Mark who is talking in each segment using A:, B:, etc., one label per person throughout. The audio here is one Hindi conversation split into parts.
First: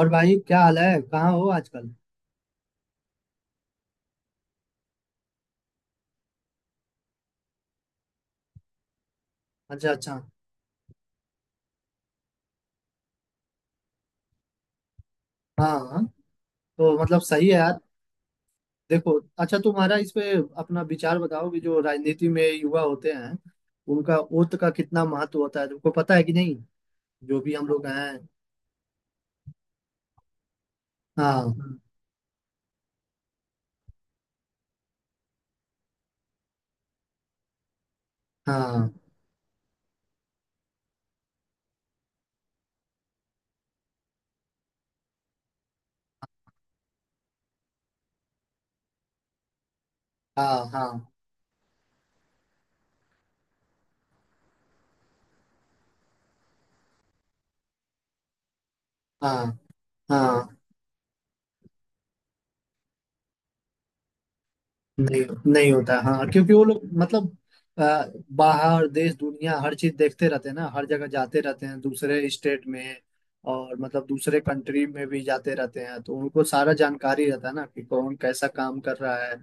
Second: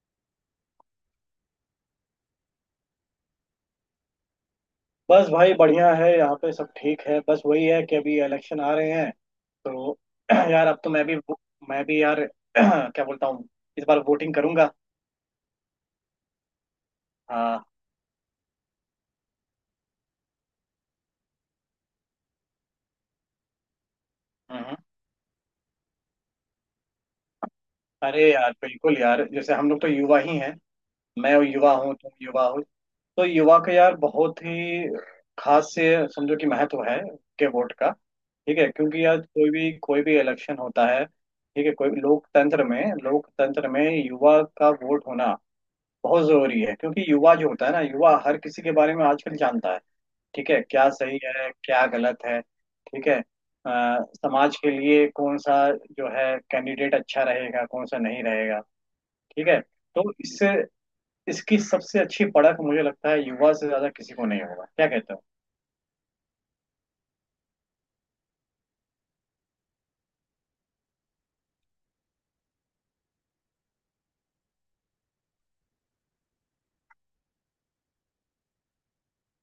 A: और भाई, क्या हाल है? कहाँ हो आजकल?
B: बस भाई बढ़िया है। यहाँ पे सब ठीक है। बस वही है कि अभी इलेक्शन आ रहे हैं
A: अच्छा,
B: तो
A: अच्छा।
B: यार अब तो मैं भी यार क्या बोलता हूँ, इस बार वोटिंग करूंगा।
A: हाँ हाँ। तो मतलब सही है
B: हाँ।
A: यार। देखो। अच्छा, तुम्हारा इस पे अपना विचार बताओ कि जो राजनीति में युवा होते हैं उनका वोट का
B: हम्म।
A: कितना महत्व होता है, तुमको पता है कि नहीं? जो भी हम लोग
B: अरे
A: हैं।
B: यार बिल्कुल यार, जैसे हम लोग तो युवा ही हैं। मैं युवा
A: हाँ
B: हूँ, तुम युवा हो। तो युवा का यार बहुत ही खास से समझो कि महत्व है, के वोट का। ठीक है,
A: हाँ
B: क्योंकि यार कोई भी इलेक्शन होता है। ठीक है, कोई भी लोकतंत्र में युवा का वोट होना बहुत जरूरी है, क्योंकि युवा जो होता है ना, युवा हर किसी के बारे में आजकल जानता है। ठीक है,
A: हाँ हाँ
B: क्या सही है क्या गलत है, ठीक है। समाज के लिए कौन सा जो है कैंडिडेट अच्छा रहेगा, कौन सा नहीं रहेगा। ठीक
A: हाँ
B: है, तो
A: हाँ।
B: इससे इसकी सबसे अच्छी पड़क मुझे लगता है युवा से ज्यादा किसी को नहीं होगा, क्या कहते हो।
A: नहीं, नहीं होता। हाँ, क्योंकि वो लोग मतलब अ, बाहर देश दुनिया हर चीज देखते रहते हैं ना, हर जगह जाते रहते हैं दूसरे स्टेट में। और मतलब दूसरे कंट्री में भी जाते रहते हैं, तो उनको सारा जानकारी रहता है ना कि कौन कैसा काम कर रहा है।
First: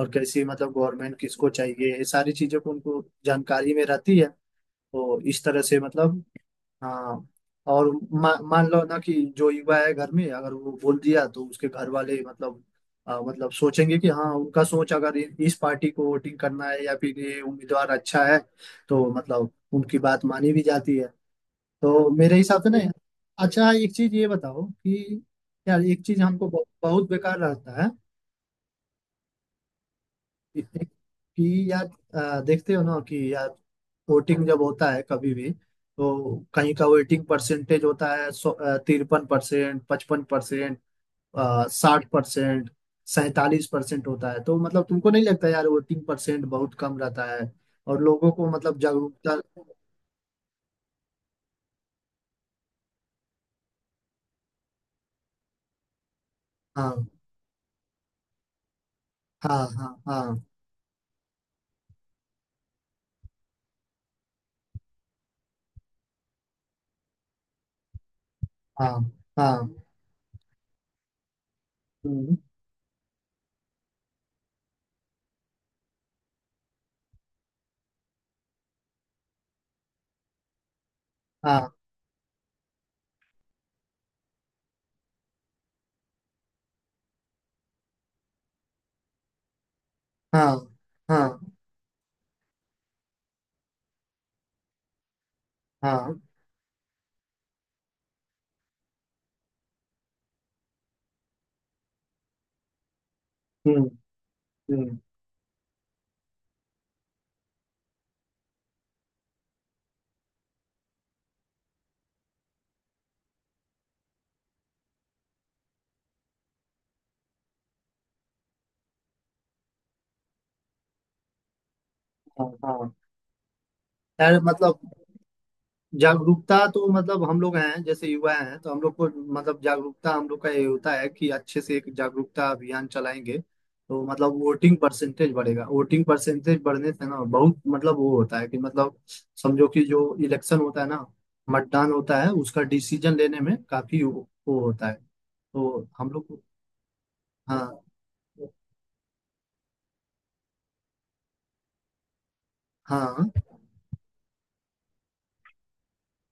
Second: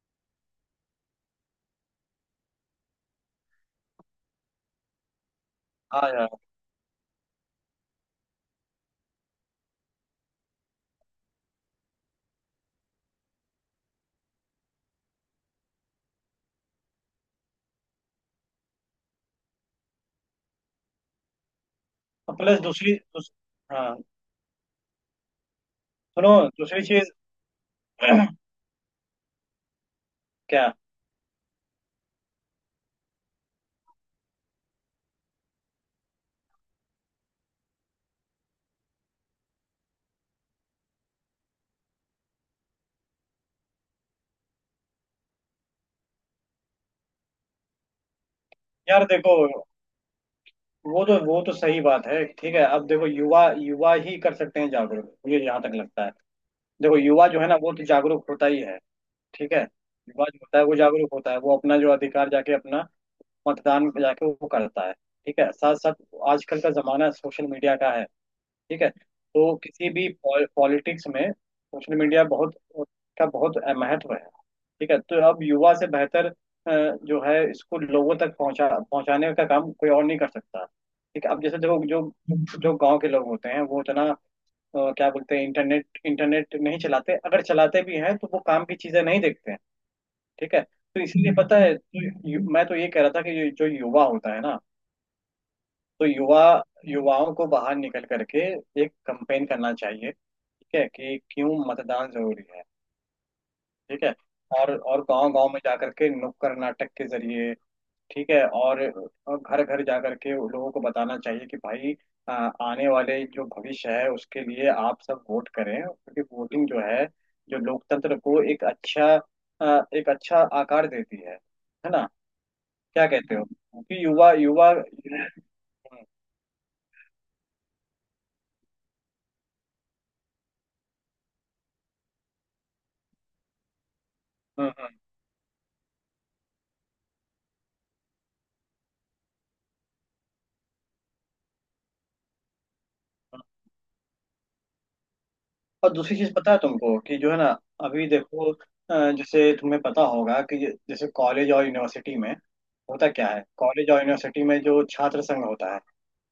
A: और कैसी मतलब गवर्नमेंट किसको चाहिए, ये सारी चीजों को उनको जानकारी में रहती है। तो इस तरह से
B: हाँ
A: मतलब
B: यार।
A: हाँ। और मान लो ना कि जो युवा है घर में अगर वो बोल दिया तो उसके घर वाले मतलब मतलब सोचेंगे कि हाँ, उनका सोच अगर इस पार्टी को वोटिंग करना है या फिर ये उम्मीदवार अच्छा है, तो मतलब उनकी बात मानी भी जाती है। तो मेरे
B: और प्लस
A: हिसाब से ना। अच्छा, एक
B: हाँ
A: चीज ये बताओ कि यार, एक चीज
B: सुनो,
A: हमको बहुत
B: दूसरी
A: बहुत
B: चीज।
A: बेकार रहता है
B: क्या?
A: कि यार देखते हो ना कि यार वोटिंग जब होता है कभी भी तो कहीं का वोटिंग परसेंटेज होता है 53%, 55%, 60%, 47% होता है। तो मतलब तुमको नहीं लगता यार वोटिंग परसेंट बहुत कम रहता है और लोगों को मतलब
B: यार देखो,
A: जागरूकता।
B: वो तो सही बात है। ठीक है, अब देखो युवा युवा ही कर सकते हैं जागरूक, मुझे यहाँ तक लगता है। देखो
A: हाँ
B: युवा जो है ना, वो तो जागरूक होता ही है। ठीक है।
A: हाँ हाँ
B: युवा जो
A: हाँ
B: होता है वो जागरूक होता है, वो अपना जो अधिकार जाके अपना मतदान में जाके वो करता है। ठीक है, साथ साथ आजकल का जमाना सोशल मीडिया का है। ठीक है,
A: हाँ
B: तो
A: हाँ।
B: किसी भी पॉलिटिक्स में सोशल मीडिया
A: हम्म।
B: बहुत का बहुत महत्व है। ठीक है, तो अब युवा से बेहतर जो है इसको लोगों तक पहुंचाने का काम कोई और नहीं कर सकता। ठीक है, अब जैसे
A: हाँ
B: देखो जो जो गांव के लोग होते हैं वो उतना क्या बोलते हैं, इंटरनेट इंटरनेट नहीं चलाते, अगर चलाते भी हैं तो वो काम की चीजें नहीं देखते हैं।
A: हाँ
B: ठीक है, तो इसलिए
A: हाँ
B: पता है तो मैं तो ये कह रहा था कि ये जो युवा होता है ना, तो
A: हाँ।
B: युवाओं को बाहर निकल करके एक कंपेन करना चाहिए। ठीक है कि क्यों मतदान जरूरी है।
A: हम्म।
B: ठीक है, और
A: हम्म।
B: और गांव गांव में जाकर के नुक्कड़ नाटक के जरिए। ठीक है, और घर घर जा करके उन लोगों को बताना चाहिए कि भाई आ, आने वाले जो भविष्य है उसके लिए आप सब वोट करें, क्योंकि वोटिंग जो है जो लोकतंत्र को एक अच्छा एक अच्छा आकार देती है ना।
A: हाँ। हाँ
B: क्या कहते हो, क्योंकि युवा
A: यार
B: युवा
A: मतलब जागरूकता तो मतलब हम लोग हैं जैसे युवा हैं तो हम लोग को मतलब जागरूकता हम लोग का ये होता है कि अच्छे से एक जागरूकता अभियान चलाएंगे तो मतलब वोटिंग
B: हम्म,
A: परसेंटेज बढ़ेगा, वोटिंग परसेंटेज बढ़ने से ना बहुत मतलब वो होता है कि मतलब समझो कि जो इलेक्शन होता है ना, मतदान होता है उसका डिसीजन लेने
B: हम्म।
A: में काफी वो होता है, तो
B: और
A: हम
B: दूसरी
A: लोग
B: चीज
A: को-
B: पता है तुमको कि जो है ना,
A: हाँ
B: अभी देखो जैसे तुम्हें पता होगा कि जैसे कॉलेज और यूनिवर्सिटी में होता क्या
A: हाँ
B: है, कॉलेज और यूनिवर्सिटी में जो छात्र संघ होता है।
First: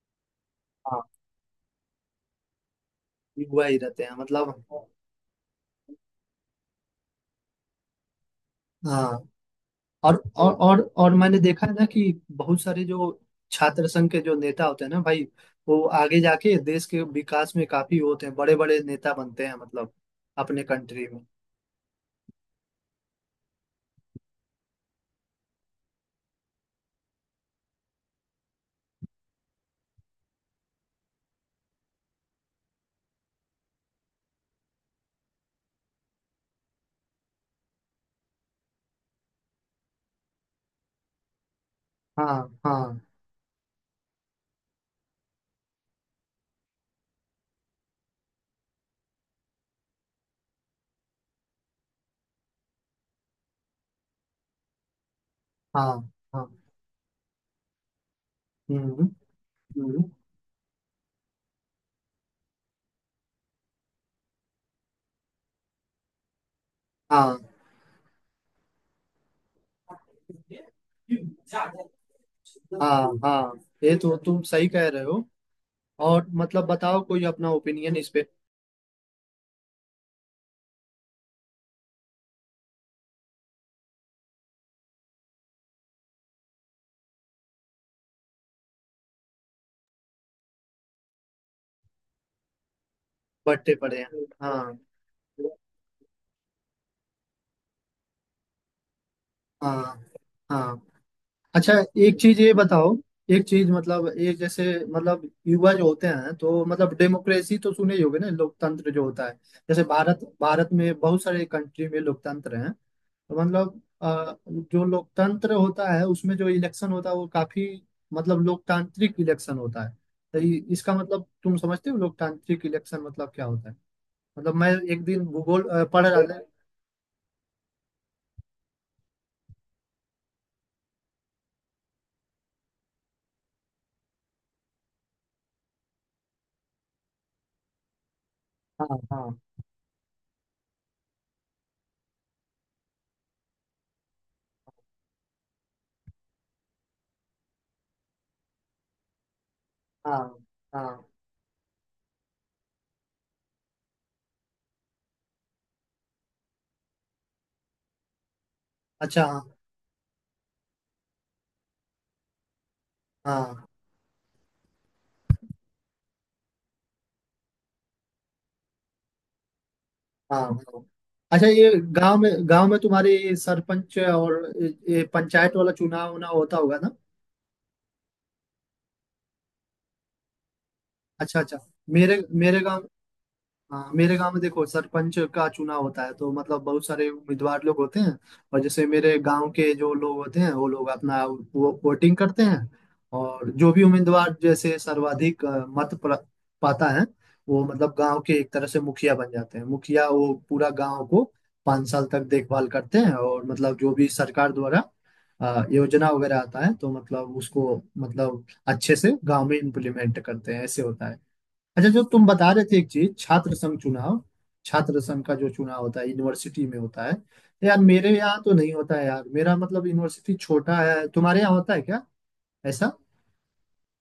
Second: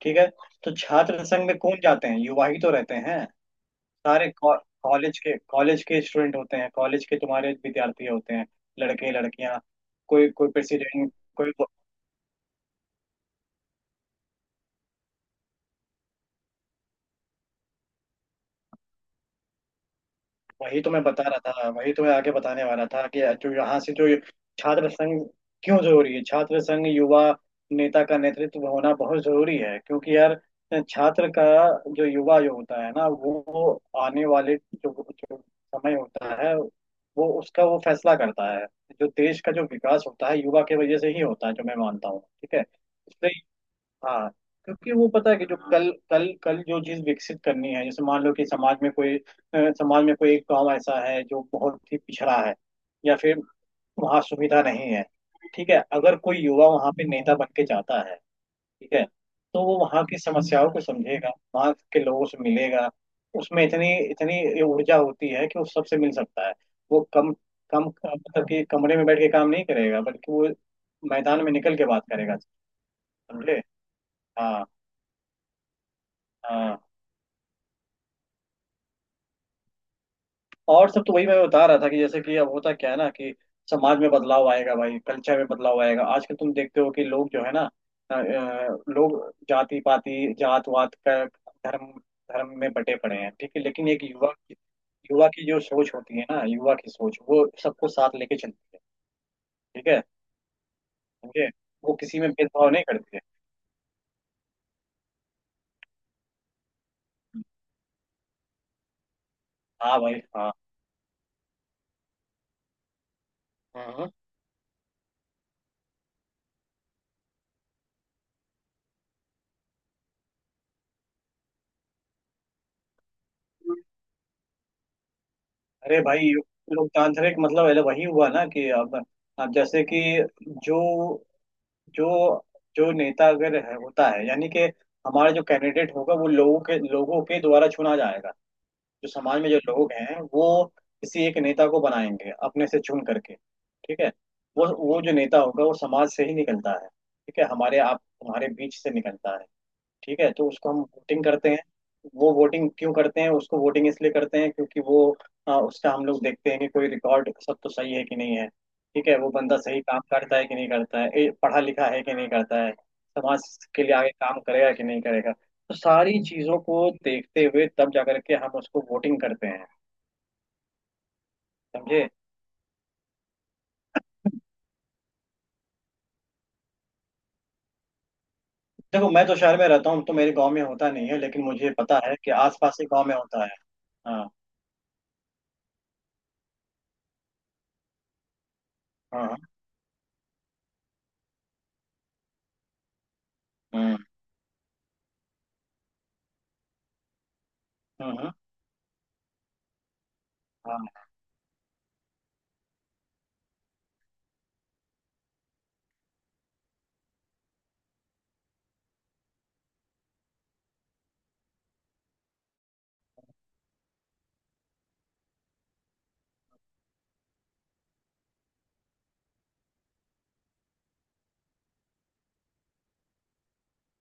B: ठीक है, तो
A: हाँ।
B: छात्र संघ में कौन जाते हैं, युवा ही तो रहते हैं।
A: युवा ही रहते हैं
B: सारे
A: मतलब।
B: कॉलेज के स्टूडेंट होते हैं, कॉलेज के तुम्हारे विद्यार्थी होते हैं,
A: हाँ,
B: लड़के लड़कियां,
A: और
B: कोई कोई
A: और और
B: प्रेसिडेंट
A: और मैंने
B: कोई।
A: देखा है ना कि बहुत सारे जो छात्र संघ के जो नेता होते हैं ना भाई, वो आगे जाके देश के विकास में काफी होते हैं, बड़े बड़े नेता बनते हैं मतलब अपने
B: वही तो मैं
A: कंट्री में।
B: बता रहा था, वही तो मैं आगे बताने वाला था कि जो यहाँ से जो छात्र संघ, क्यों जरूरी है छात्र संघ, युवा नेता का नेतृत्व होना बहुत जरूरी है, क्योंकि यार छात्र का जो युवा जो होता है ना, वो आने वाले जो समय होता है, वो उसका वो फैसला करता है। जो देश का जो विकास होता है युवा के वजह से ही होता है, जो मैं मानता हूँ।
A: हाँ
B: ठीक है,
A: हाँ
B: इसलिए हाँ, क्योंकि वो पता है कि जो कल कल कल जो चीज विकसित करनी है, जैसे मान लो कि समाज में कोई समाज में कोई एक गांव ऐसा है जो बहुत ही पिछड़ा है, या फिर वहाँ सुविधा नहीं है। ठीक है,
A: हाँ
B: अगर कोई
A: हाँ।
B: युवा वहाँ पे नेता बन के जाता है। ठीक
A: हम्म।
B: है, तो वो
A: हम्म,
B: वहाँ की समस्याओं को समझेगा, वहाँ के लोगों से मिलेगा। उसमें इतनी इतनी ऊर्जा होती है कि वो सबसे मिल सकता है। वो कम
A: हाँ
B: कम मतलब कि कमरे में बैठ के काम नहीं करेगा, बल्कि वो मैदान में निकल के बात करेगा।
A: हाँ हाँ।
B: समझे।
A: ये तो तुम
B: हाँ।
A: सही कह रहे हो। और मतलब
B: हाँ,
A: बताओ कोई अपना ओपिनियन इस पे।
B: और सब तो वही मैं बता रहा था कि जैसे कि अब होता क्या है ना, कि समाज में बदलाव आएगा भाई, कल्चर में बदलाव आएगा। आजकल तुम देखते हो कि लोग जो है ना, लोग जाति पाति जात वात का धर्म धर्म में बटे पड़े हैं। ठीक है,
A: बढ़ते
B: लेकिन
A: पड़े
B: एक
A: हैं हाँ।
B: युवा की जो सोच होती है ना, युवा की सोच वो सबको साथ लेके चलती है। ठीक है।
A: हाँ हाँ।
B: समझे,
A: अच्छा,
B: वो किसी
A: एक
B: में
A: चीज ये
B: भेदभाव नहीं
A: बताओ।
B: करती है।
A: एक चीज मतलब एक जैसे मतलब युवा जो होते हैं तो मतलब डेमोक्रेसी तो सुने ही होगे ना, लोकतंत्र जो होता है जैसे
B: हाँ भाई
A: भारत,
B: हाँ।
A: भारत में बहुत सारे कंट्री में लोकतंत्र हैं। तो मतलब
B: हम्म।
A: जो लोकतंत्र होता है उसमें जो इलेक्शन होता है वो काफी मतलब लोकतांत्रिक इलेक्शन होता है। तो इसका मतलब तुम समझते हो लोकतांत्रिक इलेक्शन मतलब क्या होता है। मतलब मैं एक दिन भूगोल
B: अरे
A: पढ़ रहा
B: भाई,
A: था।
B: लोकतांत्रिक मतलब है वही हुआ ना कि अब जैसे कि जो जो जो नेता अगर है, होता है, यानी कि हमारा जो कैंडिडेट होगा वो लोगों के द्वारा चुना जाएगा।
A: हाँ
B: जो
A: हाँ
B: समाज में जो लोग हैं, वो किसी एक नेता को बनाएंगे अपने से चुन करके। ठीक है, वो जो नेता होगा वो समाज से ही निकलता है। ठीक है, हमारे आप हमारे बीच से निकलता है।
A: हाँ
B: ठीक है, तो उसको हम
A: हाँ।
B: वोटिंग करते हैं। वो वोटिंग क्यों करते हैं, उसको वोटिंग इसलिए करते हैं क्योंकि वो उसका हम लोग देखते हैं कि कोई रिकॉर्ड सब तो सही है कि नहीं है। ठीक है,
A: अच्छा।
B: वो
A: हाँ
B: बंदा सही काम करता है कि नहीं करता है, ए, पढ़ा लिखा है कि नहीं करता है, समाज
A: हाँ
B: के लिए आगे काम करेगा कि नहीं करेगा, तो सारी चीजों को देखते हुए तब जा करके हम उसको वोटिंग करते हैं।
A: हाँ हाँ। अच्छा, ये
B: समझे।
A: गांव में, गांव में तुम्हारे ये सरपंच और ये पंचायत वाला चुनाव ना होता होगा ना?
B: देखो मैं तो शहर में रहता हूँ, तो मेरे गांव में होता नहीं है,
A: अच्छा
B: लेकिन
A: अच्छा।
B: मुझे पता है
A: मेरे
B: कि
A: मेरे
B: आसपास
A: गांव,
B: के गांव में होता है।
A: हाँ मेरे
B: हाँ
A: गांव में देखो सरपंच का चुनाव होता है तो मतलब बहुत सारे उम्मीदवार लोग होते हैं। और जैसे मेरे
B: हाँ हाँ।
A: गांव के जो लोग होते हैं वो लोग अपना वो वोटिंग करते हैं। और जो भी
B: हम्म
A: उम्मीदवार जैसे सर्वाधिक मत पाता है वो मतलब
B: हम्म
A: गांव के
B: हम्म,
A: एक तरह से मुखिया बन जाते हैं। मुखिया वो पूरा
B: हाँ
A: गांव को 5 साल तक देखभाल करते हैं और मतलब जो भी सरकार द्वारा योजना वगैरह आता है तो मतलब उसको मतलब अच्छे से गांव में इम्प्लीमेंट करते हैं, ऐसे होता है। अच्छा, जो तुम बता रहे थे एक चीज, छात्र संघ चुनाव, छात्र संघ का जो चुनाव होता है यूनिवर्सिटी में होता है, तो यार मेरे यहाँ तो नहीं होता है यार, मेरा मतलब यूनिवर्सिटी छोटा है, तुम्हारे यहाँ होता है क्या ऐसा?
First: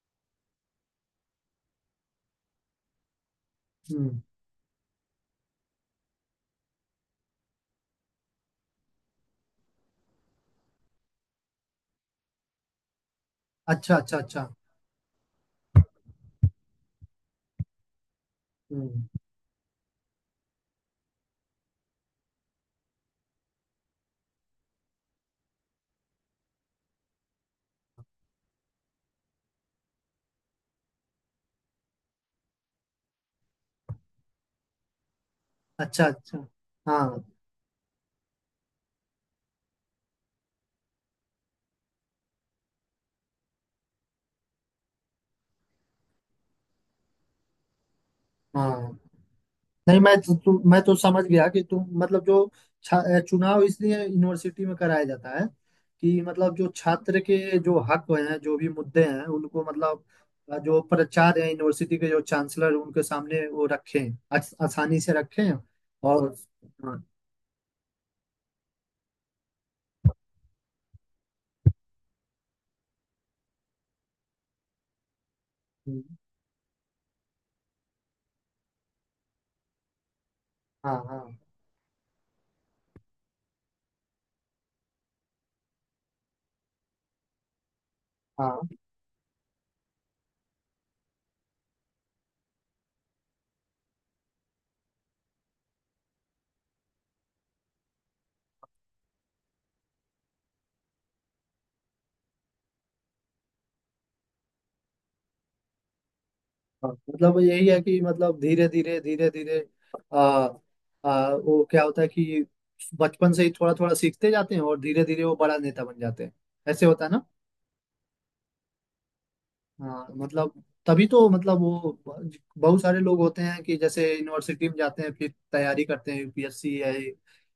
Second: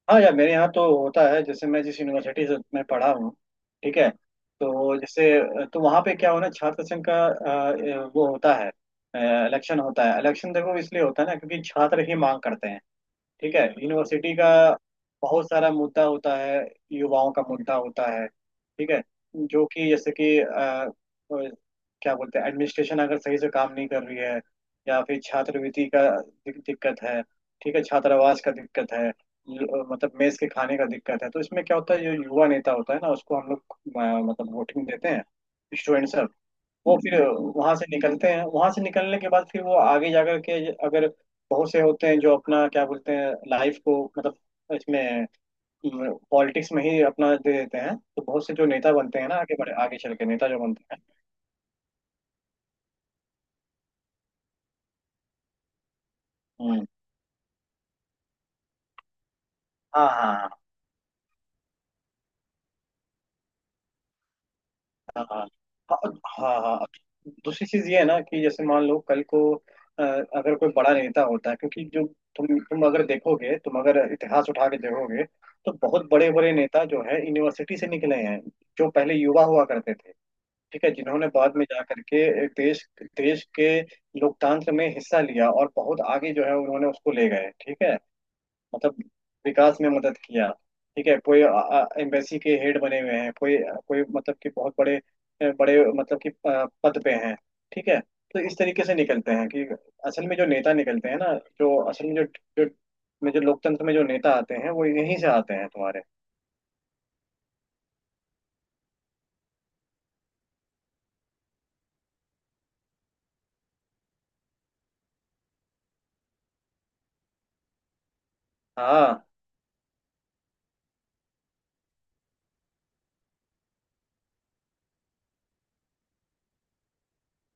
B: हाँ यार मेरे यहाँ तो होता है। जैसे मैं जिस यूनिवर्सिटी से मैं पढ़ा हूँ, ठीक है,
A: हम्म।
B: तो जैसे तो वहाँ पे क्या होना, छात्र संघ का वो होता है, इलेक्शन होता है। इलेक्शन देखो इसलिए होता है ना, क्योंकि छात्र ही मांग करते हैं। ठीक है,
A: अच्छा अच्छा
B: यूनिवर्सिटी
A: अच्छा।
B: का बहुत सारा मुद्दा होता है, युवाओं का मुद्दा होता है। ठीक है,
A: हम्म।
B: जो कि जैसे कि क्या बोलते हैं, एडमिनिस्ट्रेशन अगर सही से काम नहीं कर रही है, या फिर छात्रवृत्ति का दिक्कत है। ठीक है, छात्रावास का दिक्कत है, मतलब मेस के खाने का दिक्कत है, तो इसमें क्या होता है, जो युवा नेता होता है ना, उसको हम लोग मतलब वोटिंग देते हैं
A: अच्छा
B: स्टूडेंट्स।
A: अच्छा।
B: वो फिर
A: हाँ
B: वहां से निकलते हैं, वहां से निकलने के बाद फिर वो आगे जाकर के, अगर बहुत से होते हैं जो अपना क्या बोलते हैं लाइफ को मतलब इसमें पॉलिटिक्स में ही अपना दे देते हैं, तो बहुत से जो नेता
A: हाँ।
B: बनते हैं ना, आगे बढ़े आगे
A: नहीं,
B: चल के नेता जो
A: मैं
B: बनते
A: तो
B: हैं।
A: समझ गया कि तुम मतलब जो चुनाव इसलिए यूनिवर्सिटी में कराया जाता है कि मतलब जो
B: हम्म।
A: छात्र के जो हक हैं, जो भी मुद्दे हैं उनको मतलब
B: हाँ हाँ हाँ।
A: जो प्राचार्य हैं यूनिवर्सिटी के, जो चांसलर हैं, उनके सामने वो रखें, आसानी से
B: हाँ हाँ
A: रखें।
B: हाँ
A: और
B: हाँ हाँ।
A: हाँ
B: दूसरी चीज ये है ना कि जैसे मान लो कल को अगर कोई बड़ा नेता होता है, क्योंकि जो तुम अगर देखोगे, तुम अगर इतिहास उठा के देखोगे, तो बहुत बड़े बड़े नेता जो है यूनिवर्सिटी से निकले हैं, जो पहले युवा हुआ करते थे। ठीक है,
A: हाँ
B: जिन्होंने
A: हाँ
B: बाद में जा करके देश देश के लोकतंत्र में हिस्सा लिया, और बहुत आगे जो है उन्होंने उसको ले गए। ठीक है,
A: हाँ
B: मतलब विकास में मदद किया। ठीक है, कोई एम्बेसी के हेड बने हुए हैं, कोई कोई मतलब कि बहुत बड़े बड़े मतलब कि पद पे हैं। ठीक है, तो इस तरीके से निकलते हैं कि असल में जो नेता निकलते हैं ना, जो असल में जो जो में जो लोकतंत्र में जो नेता आते हैं वो यहीं से आते हैं तुम्हारे।
A: हाँ। मतलब यही है कि मतलब धीरे धीरे आ, वो क्या होता है कि बचपन से ही थोड़ा थोड़ा सीखते जाते हैं और धीरे धीरे वो बड़ा नेता बन जाते हैं, ऐसे होता है ना।
B: हाँ।
A: हाँ, तो मतलब तभी तो मतलब वो बहुत सारे लोग होते हैं कि जैसे यूनिवर्सिटी में जाते हैं फिर तैयारी करते हैं यूपीएससी है।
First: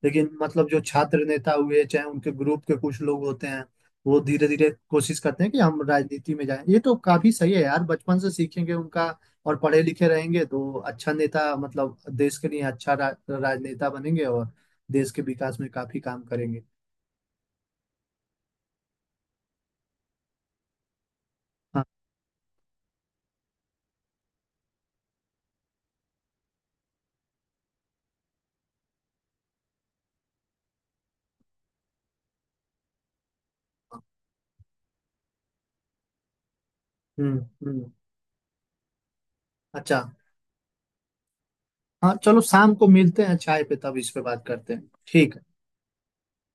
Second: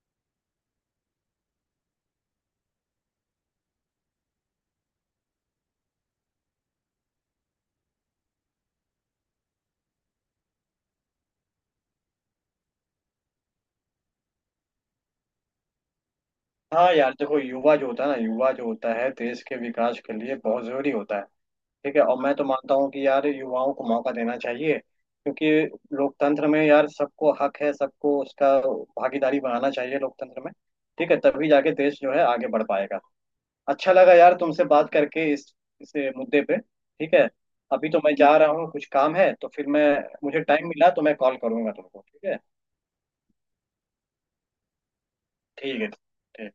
A: लेकिन मतलब जो छात्र नेता हुए चाहे उनके ग्रुप के कुछ लोग होते हैं वो धीरे धीरे कोशिश करते हैं कि हम राजनीति में जाएं। ये तो काफी सही है यार, बचपन से सीखेंगे उनका और पढ़े लिखे रहेंगे तो अच्छा नेता मतलब देश के लिए अच्छा राजनेता बनेंगे और देश के विकास में काफी काम करेंगे।
B: हाँ यार देखो, युवा जो होता है ना, युवा जो होता है देश के विकास के लिए बहुत जरूरी होता है।
A: हाँ
B: ठीक है, और मैं तो मानता हूँ कि यार युवाओं को मौका देना चाहिए, क्योंकि लोकतंत्र में यार सबको हक है, सबको उसका भागीदारी बनाना चाहिए लोकतंत्र में। ठीक है, तभी जाके देश जो है आगे बढ़ पाएगा। अच्छा
A: हाँ,
B: लगा यार तुमसे बात करके इस मुद्दे पे। ठीक है,
A: हम्म।
B: अभी
A: हम्म।
B: तो मैं जा रहा हूँ, कुछ काम है, तो फिर मैं,
A: अच्छा।
B: मुझे टाइम मिला तो मैं कॉल करूंगा तुमको।
A: हाँ,
B: ठीक है,
A: चलो शाम को मिलते हैं चाय पे, तब इस पे बात करते हैं। ठीक है।
B: ठीक है, ठीक।